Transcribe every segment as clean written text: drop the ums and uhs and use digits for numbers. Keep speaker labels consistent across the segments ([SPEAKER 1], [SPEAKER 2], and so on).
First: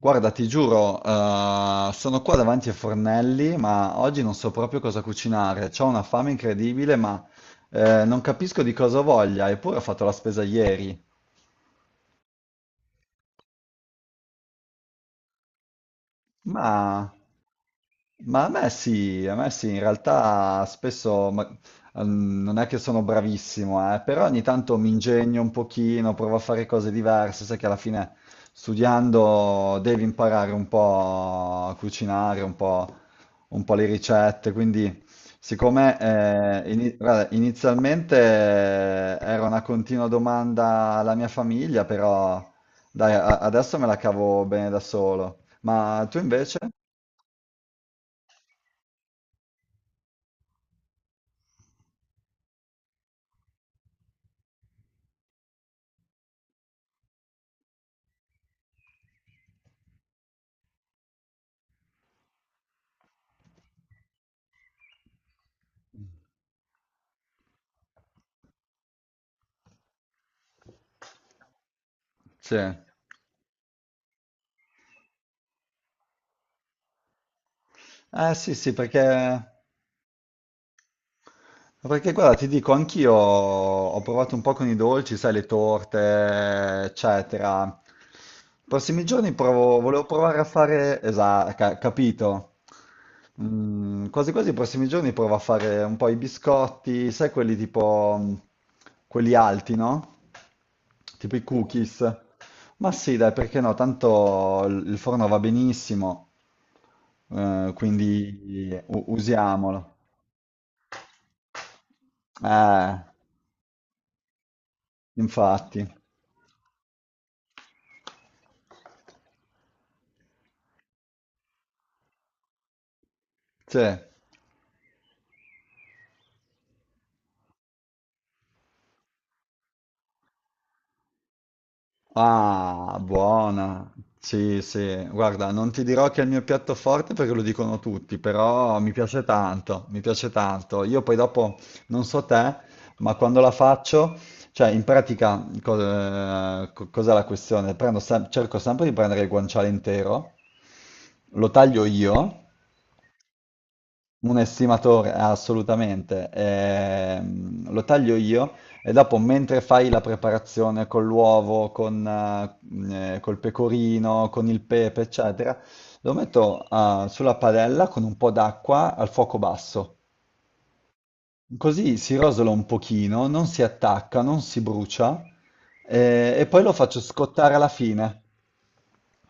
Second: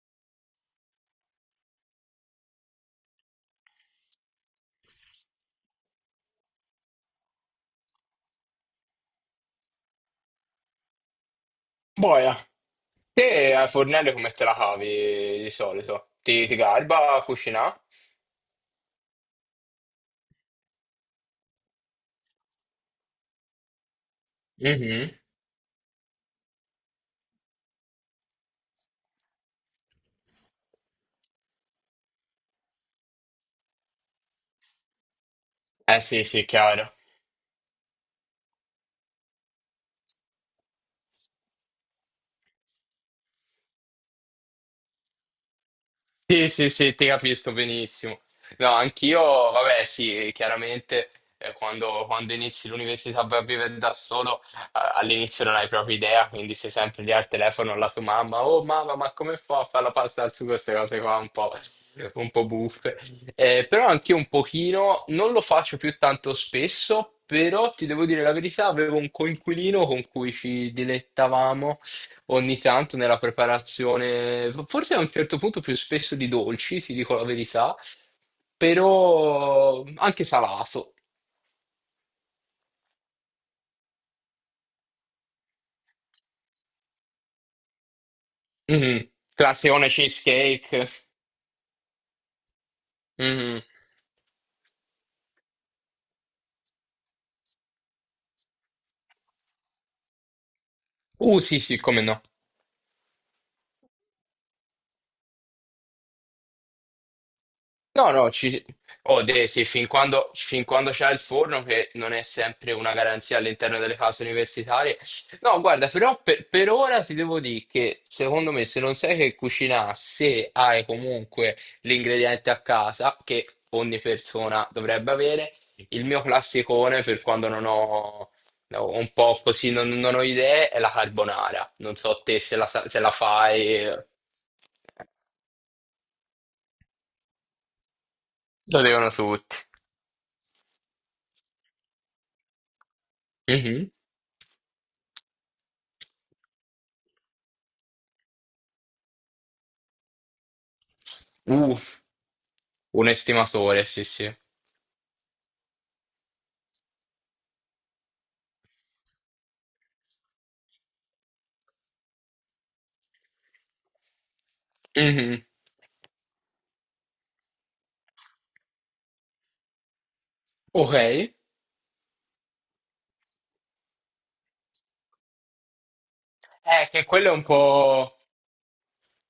[SPEAKER 1] Guarda, ti giuro, sono qua davanti ai fornelli, ma oggi non so proprio cosa cucinare. C'ho una fame incredibile, ma non capisco di cosa voglia, eppure ho fatto la spesa ieri.
[SPEAKER 2] Boia, te a fornello come te la cavi di solito? Ti garba
[SPEAKER 1] Ma,
[SPEAKER 2] a cucinare?
[SPEAKER 1] ma a me sì, in realtà spesso non è che sono bravissimo, però ogni tanto mi
[SPEAKER 2] Mhm.
[SPEAKER 1] ingegno un pochino, provo a fare cose diverse, sai che alla fine studiando devi imparare un po' a cucinare, un po' le ricette, quindi siccome
[SPEAKER 2] Eh sì, sì, chiaro.
[SPEAKER 1] guarda, inizialmente era una continua domanda alla mia famiglia, però dai, adesso me la cavo bene da solo. Ma tu
[SPEAKER 2] Sì,
[SPEAKER 1] invece?
[SPEAKER 2] sì, sì, ti capisco benissimo. No, anch'io, vabbè, sì, chiaramente quando inizi l'università vai a vivere da solo, all'inizio non hai proprio idea, quindi sei sempre lì al telefono alla tua mamma, oh mamma, ma come fa a fare la pasta al sugo, queste cose qua un po' buffe. Però anch'io un pochino, non lo faccio più tanto spesso, però ti devo dire la verità, avevo un coinquilino con cui ci dilettavamo ogni
[SPEAKER 1] Sì.
[SPEAKER 2] tanto nella preparazione, forse a un certo punto più spesso di dolci, ti dico la verità,
[SPEAKER 1] Ah, sì, sì, perché
[SPEAKER 2] però anche salato.
[SPEAKER 1] Perché guarda, ti dico, anch'io ho provato un po' con i dolci, sai, le torte, eccetera. I prossimi
[SPEAKER 2] Mhm.
[SPEAKER 1] giorni
[SPEAKER 2] Classione
[SPEAKER 1] volevo provare a
[SPEAKER 2] cheesecake.
[SPEAKER 1] fare, esatto, capito.
[SPEAKER 2] Mhm.
[SPEAKER 1] Mm, quasi quasi i prossimi giorni provo a fare un po' i biscotti, sai, quelli tipo, quelli alti, no? Tipo i
[SPEAKER 2] Sì, sì, come no.
[SPEAKER 1] cookies. Ma sì, dai, perché no? Tanto il forno va benissimo,
[SPEAKER 2] No, no, ci...
[SPEAKER 1] quindi
[SPEAKER 2] sì,
[SPEAKER 1] usiamolo.
[SPEAKER 2] fin quando c'è il forno, che non è sempre una
[SPEAKER 1] Eh.
[SPEAKER 2] garanzia all'interno delle case universitarie. No,
[SPEAKER 1] Infatti,
[SPEAKER 2] guarda, per ora ti devo dire che secondo me se non sai che cucinare, se hai comunque l'ingrediente a casa, che ogni
[SPEAKER 1] cioè,
[SPEAKER 2] persona dovrebbe avere, il mio classicone per quando non ho, ho un po' così, non ho idee, è la carbonara. Non so te se
[SPEAKER 1] ah,
[SPEAKER 2] se la fai,
[SPEAKER 1] buona, sì, sì, guarda, non ti dirò che è il mio piatto forte perché lo dicono tutti, però
[SPEAKER 2] lo
[SPEAKER 1] mi
[SPEAKER 2] devono
[SPEAKER 1] piace
[SPEAKER 2] tutti.
[SPEAKER 1] tanto, mi piace tanto. Io poi dopo, non so te, ma quando la
[SPEAKER 2] Mhm.
[SPEAKER 1] faccio, cioè, in pratica, cos'è la questione? Cerco sempre di prendere il guanciale intero, lo
[SPEAKER 2] Uh,
[SPEAKER 1] taglio io.
[SPEAKER 2] un estimatore, sì, sì.
[SPEAKER 1] Un estimatore, assolutamente. Lo taglio io e dopo, mentre fai la preparazione con l'uovo, con, col pecorino, con il pepe,
[SPEAKER 2] Mhm.
[SPEAKER 1] eccetera, lo metto, sulla padella con un po' d'acqua al fuoco basso.
[SPEAKER 2] Ok.
[SPEAKER 1] Così si rosola un pochino, non si attacca, non si brucia, e poi lo faccio
[SPEAKER 2] Che quello è un
[SPEAKER 1] scottare alla
[SPEAKER 2] po'.
[SPEAKER 1] fine.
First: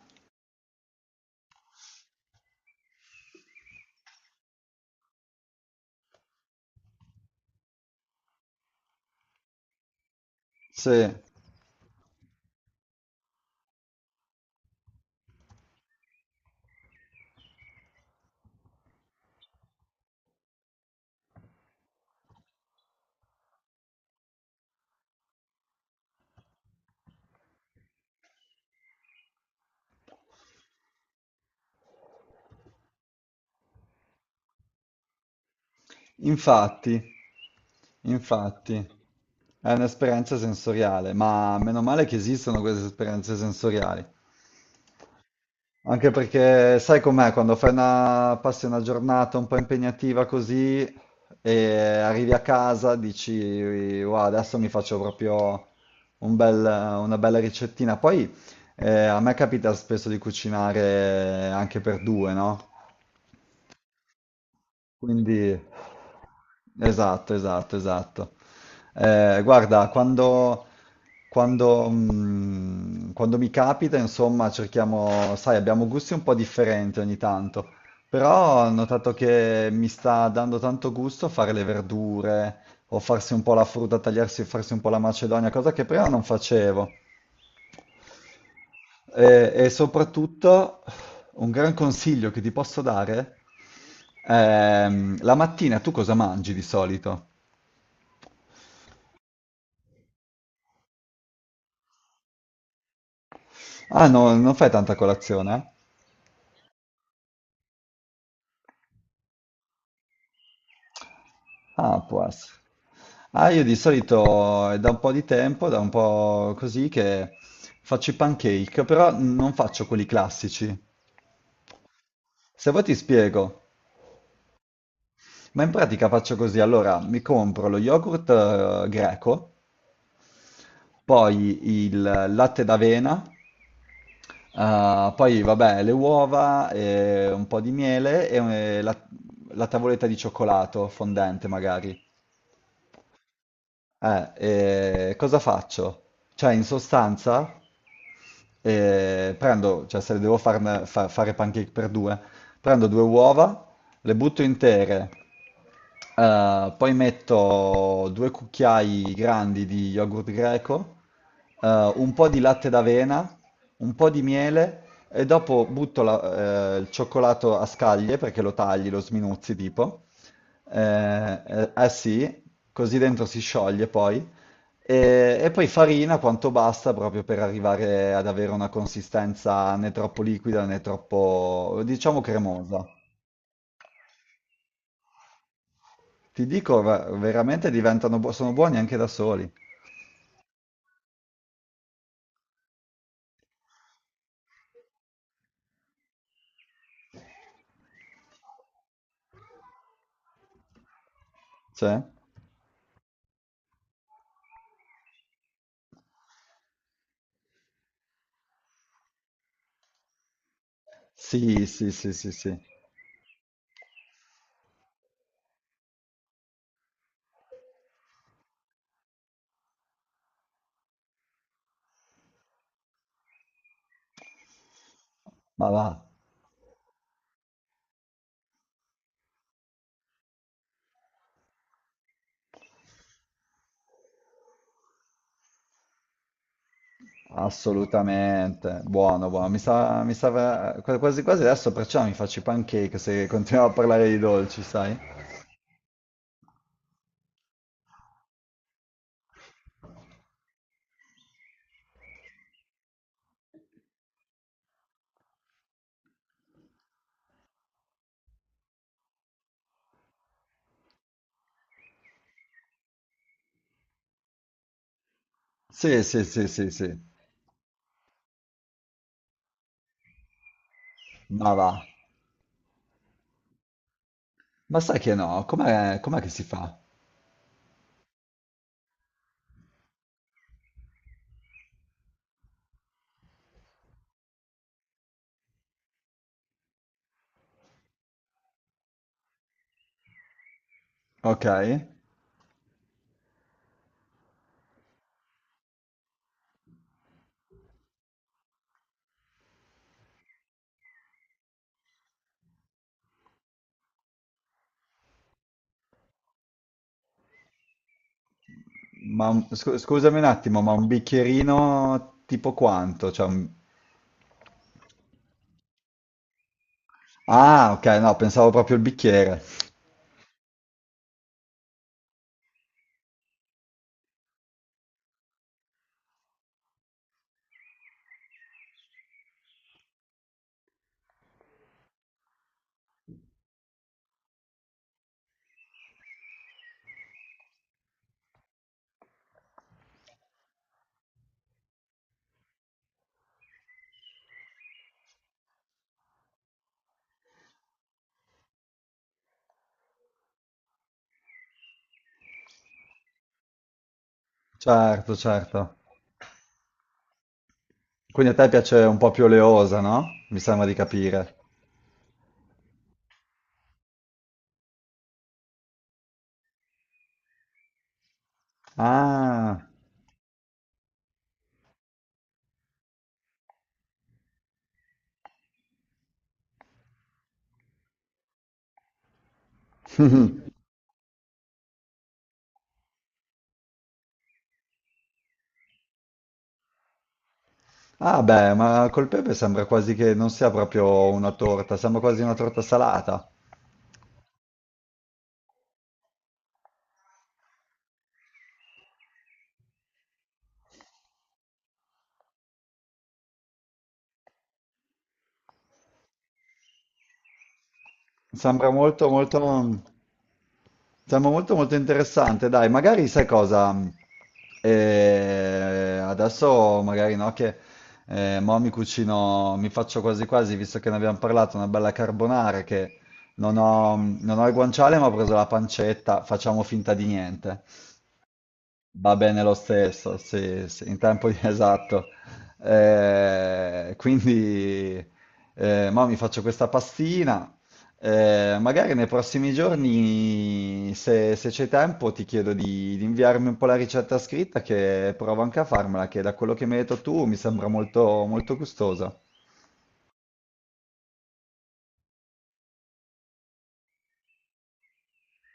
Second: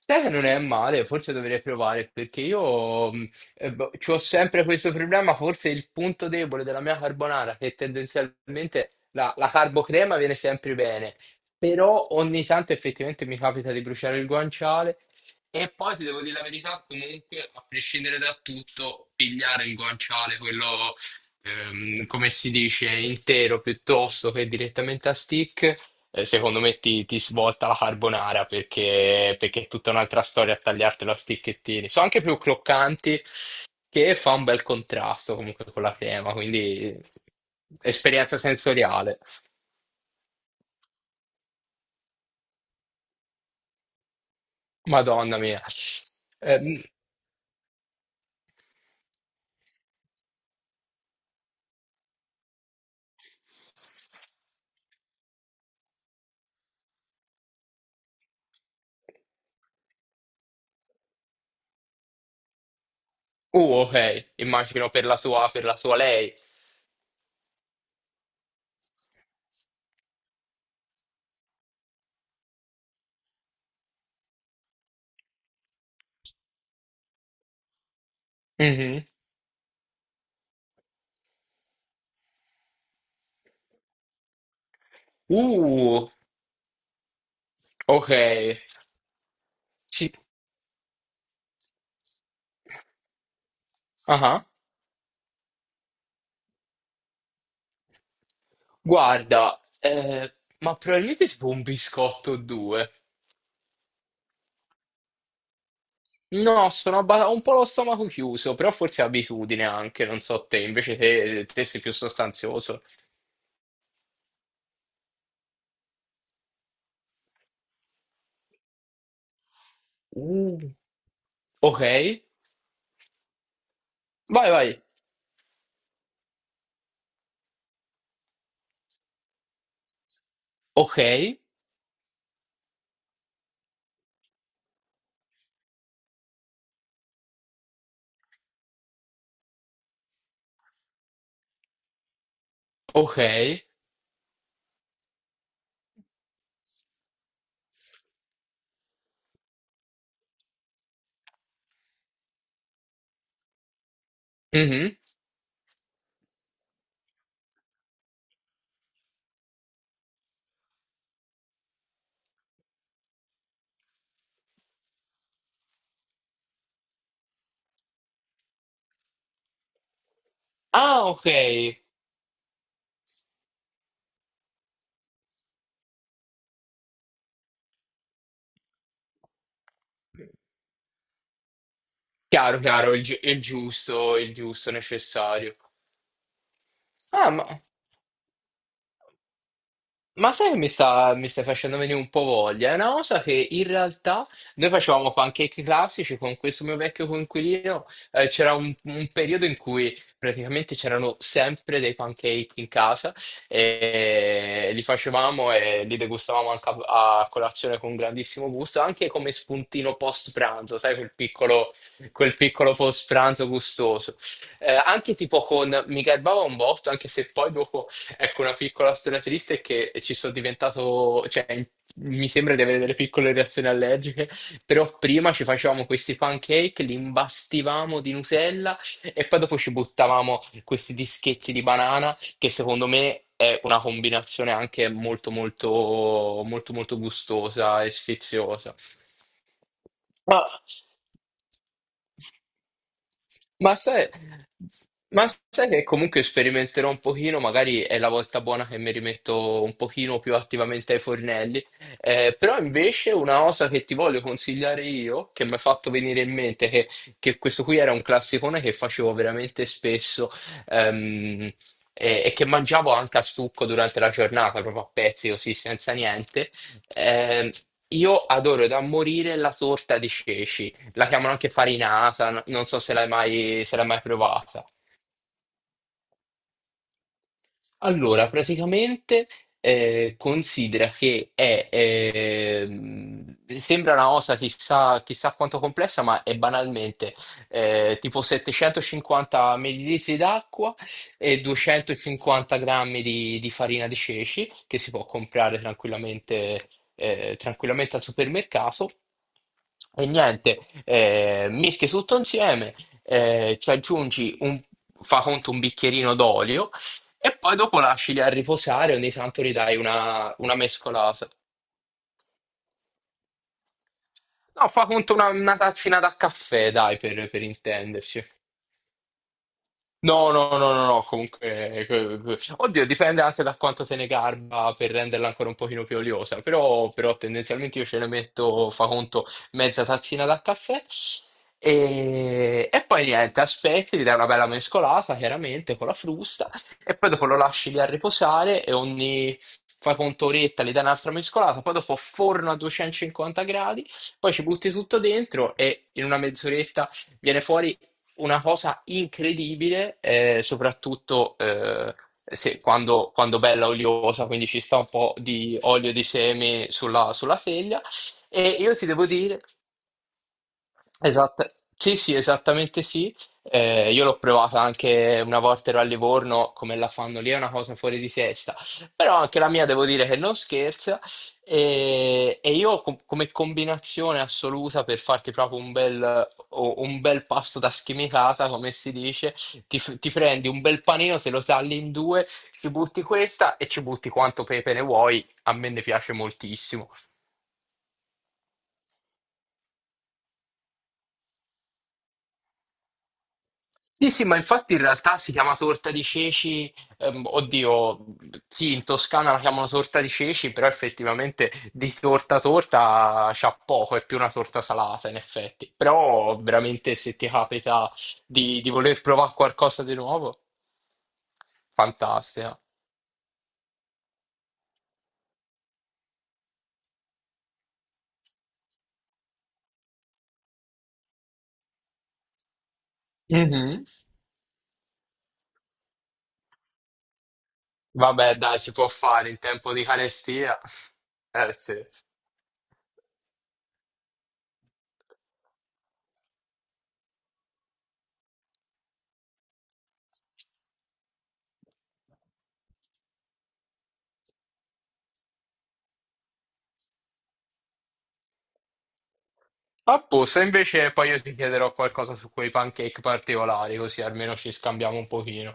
[SPEAKER 2] Sai che non è male, forse dovrei provare perché io ci ho sempre questo problema, forse il punto debole della mia carbonara, che tendenzialmente la carbocrema viene sempre
[SPEAKER 1] Sì.
[SPEAKER 2] bene, però ogni tanto effettivamente mi capita di bruciare il guanciale e poi ti devo dire la verità, comunque a prescindere da tutto, pigliare il guanciale, quello come si dice, intero piuttosto che direttamente a stick, secondo me ti svolta la carbonara perché è tutta un'altra storia a tagliartela a sticchettini. Sono anche più croccanti, che fa un bel contrasto comunque con la crema, quindi
[SPEAKER 1] Infatti,
[SPEAKER 2] esperienza
[SPEAKER 1] infatti,
[SPEAKER 2] sensoriale.
[SPEAKER 1] è un'esperienza sensoriale, ma meno male che esistono queste esperienze sensoriali.
[SPEAKER 2] Madonna mia.
[SPEAKER 1] Anche perché
[SPEAKER 2] Ehm,
[SPEAKER 1] sai com'è, quando passi una giornata un po' impegnativa così e arrivi a casa, dici, wow, adesso mi faccio proprio un bel- una bella ricettina. Poi a me capita spesso di cucinare anche per due, no?
[SPEAKER 2] ok, immagino per
[SPEAKER 1] Quindi,
[SPEAKER 2] per la sua lei.
[SPEAKER 1] esatto, esatto, esatto. Guarda, quando mi capita, insomma, cerchiamo, sai, abbiamo gusti un po' differenti ogni tanto, però ho
[SPEAKER 2] Mhm.
[SPEAKER 1] notato che mi sta dando tanto gusto fare le verdure o farsi un po' la frutta, tagliarsi, farsi un po' la macedonia, cosa che
[SPEAKER 2] Uh,
[SPEAKER 1] prima non facevo.
[SPEAKER 2] ok.
[SPEAKER 1] E
[SPEAKER 2] Ci-
[SPEAKER 1] soprattutto un gran consiglio che ti posso dare,
[SPEAKER 2] ah,
[SPEAKER 1] la mattina tu cosa mangi di solito?
[SPEAKER 2] guarda, ma probabilmente tipo un biscotto o due.
[SPEAKER 1] Ah, no, non fai tanta colazione? Eh?
[SPEAKER 2] No, ho un po' lo stomaco chiuso, però forse è abitudine anche, non so te, invece te sei più
[SPEAKER 1] Ah, può essere.
[SPEAKER 2] sostanzioso.
[SPEAKER 1] Ah, io di solito è da un po' di tempo, da un po' così, che faccio i pancake, però non faccio quelli
[SPEAKER 2] Uh.
[SPEAKER 1] classici.
[SPEAKER 2] Ok,
[SPEAKER 1] Se vuoi ti spiego,
[SPEAKER 2] vai, vai.
[SPEAKER 1] ma in pratica faccio così, allora mi compro lo yogurt greco,
[SPEAKER 2] Ok,
[SPEAKER 1] poi il latte d'avena, ah, poi vabbè, le uova, un po' di miele e la tavoletta di cioccolato fondente magari.
[SPEAKER 2] ok.
[SPEAKER 1] Eh, cosa faccio? Cioè, in sostanza, prendo, cioè se le devo fare pancake per due, prendo due uova, le butto
[SPEAKER 2] Mhm.
[SPEAKER 1] intere, poi metto due cucchiai grandi di yogurt greco, eh, un po' di latte d'avena, un po' di miele e dopo il cioccolato a scaglie perché lo tagli, lo sminuzzi tipo.
[SPEAKER 2] Ah, ok.
[SPEAKER 1] Eh sì, così dentro si scioglie poi. E poi farina quanto basta proprio per arrivare ad avere una consistenza né troppo liquida né troppo, diciamo,
[SPEAKER 2] Chiaro,
[SPEAKER 1] cremosa.
[SPEAKER 2] chiaro, il giusto necessario.
[SPEAKER 1] Ti dico,
[SPEAKER 2] Ah, ma
[SPEAKER 1] veramente diventano, sono buoni anche da soli.
[SPEAKER 2] Ma sai che mi stai facendo venire un po' voglia? È una cosa che in realtà noi facevamo pancake classici con questo mio vecchio coinquilino. Un periodo in cui praticamente c'erano sempre dei
[SPEAKER 1] Cioè,
[SPEAKER 2] pancake in casa e li facevamo e li degustavamo anche a colazione con grandissimo gusto, anche come spuntino post pranzo, sai,
[SPEAKER 1] sì, sì, sì, sì,
[SPEAKER 2] quel
[SPEAKER 1] sì,
[SPEAKER 2] piccolo post pranzo gustoso. Anche tipo con, mi garbava un botto, anche se poi dopo ecco, una piccola storia triste è che ci sono diventato, mi sembra di avere delle piccole reazioni allergiche, però prima ci
[SPEAKER 1] ma va,
[SPEAKER 2] facevamo questi pancake, li imbastivamo di Nutella e poi dopo ci buttavamo questi dischetti di banana, che secondo me è una combinazione anche molto molto molto molto gustosa e sfiziosa.
[SPEAKER 1] assolutamente, buono, buono. Mi
[SPEAKER 2] Ma,
[SPEAKER 1] sa, quasi quasi adesso perciò mi faccio i pancake se continuiamo a
[SPEAKER 2] ma
[SPEAKER 1] parlare
[SPEAKER 2] sai,
[SPEAKER 1] di dolci, sai?
[SPEAKER 2] ma sai che comunque sperimenterò un pochino, magari è la volta buona che mi rimetto un pochino più attivamente ai fornelli. Però invece una cosa che ti voglio consigliare io, che mi ha fatto venire che questo qui era un classicone che facevo veramente spesso, ehm, e che mangiavo anche a stucco durante la giornata, proprio a pezzi così, senza
[SPEAKER 1] Sì, sì, sì,
[SPEAKER 2] niente,
[SPEAKER 1] sì, sì,
[SPEAKER 2] eh, io adoro da morire la torta di ceci, la chiamano anche
[SPEAKER 1] ma va.
[SPEAKER 2] farinata, non so se l'hai mai provata.
[SPEAKER 1] Ma sai che no, com'è, com'è che si fa?
[SPEAKER 2] Allora, praticamente considera che è, sembra una cosa chissà quanto complessa, ma è banalmente tipo 750 millilitri d'acqua e
[SPEAKER 1] Ok,
[SPEAKER 2] 250 grammi di farina di ceci, che si può comprare tranquillamente, tranquillamente al supermercato. E niente, mischi tutto insieme, ci aggiungi fa conto un bicchierino d'olio e poi dopo lasci lì a riposare, ogni
[SPEAKER 1] ma
[SPEAKER 2] tanto gli dai
[SPEAKER 1] scusami un
[SPEAKER 2] una
[SPEAKER 1] attimo, ma un
[SPEAKER 2] mescolata.
[SPEAKER 1] bicchierino tipo quanto?
[SPEAKER 2] No, fa conto una tazzina da caffè, dai, per
[SPEAKER 1] Ah, ok, no,
[SPEAKER 2] intenderci.
[SPEAKER 1] pensavo proprio il bicchiere.
[SPEAKER 2] No, no, no, no, no, comunque, oddio, dipende anche da quanto se ne garba per renderla ancora un pochino più oliosa, però tendenzialmente io ce ne metto, fa conto, mezza tazzina da caffè e poi niente, aspetti, gli dai una bella mescolata, chiaramente, con la frusta e poi dopo lo lasci lì a riposare e ogni, fai conto, oretta, gli dai un'altra mescolata, poi dopo forno a 250 gradi, poi ci butti tutto dentro e in una mezz'oretta viene fuori una cosa incredibile, soprattutto quando bella oliosa, quindi ci sta un po'
[SPEAKER 1] Certo,
[SPEAKER 2] di
[SPEAKER 1] certo.
[SPEAKER 2] olio di semi sulla teglia.
[SPEAKER 1] Quindi a te
[SPEAKER 2] E
[SPEAKER 1] piace
[SPEAKER 2] io ti
[SPEAKER 1] un
[SPEAKER 2] devo
[SPEAKER 1] po' più
[SPEAKER 2] dire
[SPEAKER 1] oleosa, no? Mi sembra di capire.
[SPEAKER 2] esatta- sì, sì, esattamente sì. Io l'ho provata anche una volta ero a Livorno, come la fanno lì, è una cosa fuori di testa. Però anche la
[SPEAKER 1] Ah,
[SPEAKER 2] mia devo dire che non scherza. Io come combinazione assoluta per farti proprio un bel, un bel pasto da schimitata, come si dice, ti prendi un bel panino, te lo tagli in due, ci butti questa e ci butti quanto pepe ne vuoi. A me ne piace moltissimo.
[SPEAKER 1] ah beh, ma col pepe sembra quasi che non sia proprio una torta, sembra quasi una torta salata.
[SPEAKER 2] Sì, sì, ma infatti in realtà si chiama torta di ceci, oddio, sì, in Toscana la chiamano torta di ceci, però effettivamente di torta torta c'ha poco, è più una torta salata in effetti. Però veramente se ti capita
[SPEAKER 1] Sembra
[SPEAKER 2] di voler
[SPEAKER 1] molto,
[SPEAKER 2] provare
[SPEAKER 1] molto,
[SPEAKER 2] qualcosa di nuovo,
[SPEAKER 1] sembra molto, molto interessante.
[SPEAKER 2] fantastica.
[SPEAKER 1] Dai, magari sai cosa? Adesso magari no, che mo mi cucino, mi faccio quasi quasi, visto che ne abbiamo parlato, una bella carbonara che non
[SPEAKER 2] Mhm.
[SPEAKER 1] ho, non ho il guanciale, ma ho preso la pancetta, facciamo finta di niente.
[SPEAKER 2] Vabbè, dai, si può
[SPEAKER 1] Va
[SPEAKER 2] fare in
[SPEAKER 1] bene lo
[SPEAKER 2] tempo di
[SPEAKER 1] stesso,
[SPEAKER 2] carestia.
[SPEAKER 1] sì, sì, in tempo di-
[SPEAKER 2] Eh sì.
[SPEAKER 1] esatto. Quindi, mo mi faccio questa pastina. Magari nei prossimi giorni, se, se c'è tempo, ti chiedo di inviarmi un po' la ricetta scritta, che provo anche a farmela, che da quello che mi hai detto tu mi sembra molto, molto gustosa.
[SPEAKER 2] A posto, invece poi io ti chiederò qualcosa su quei pancake particolari, così almeno ci scambiamo un pochino.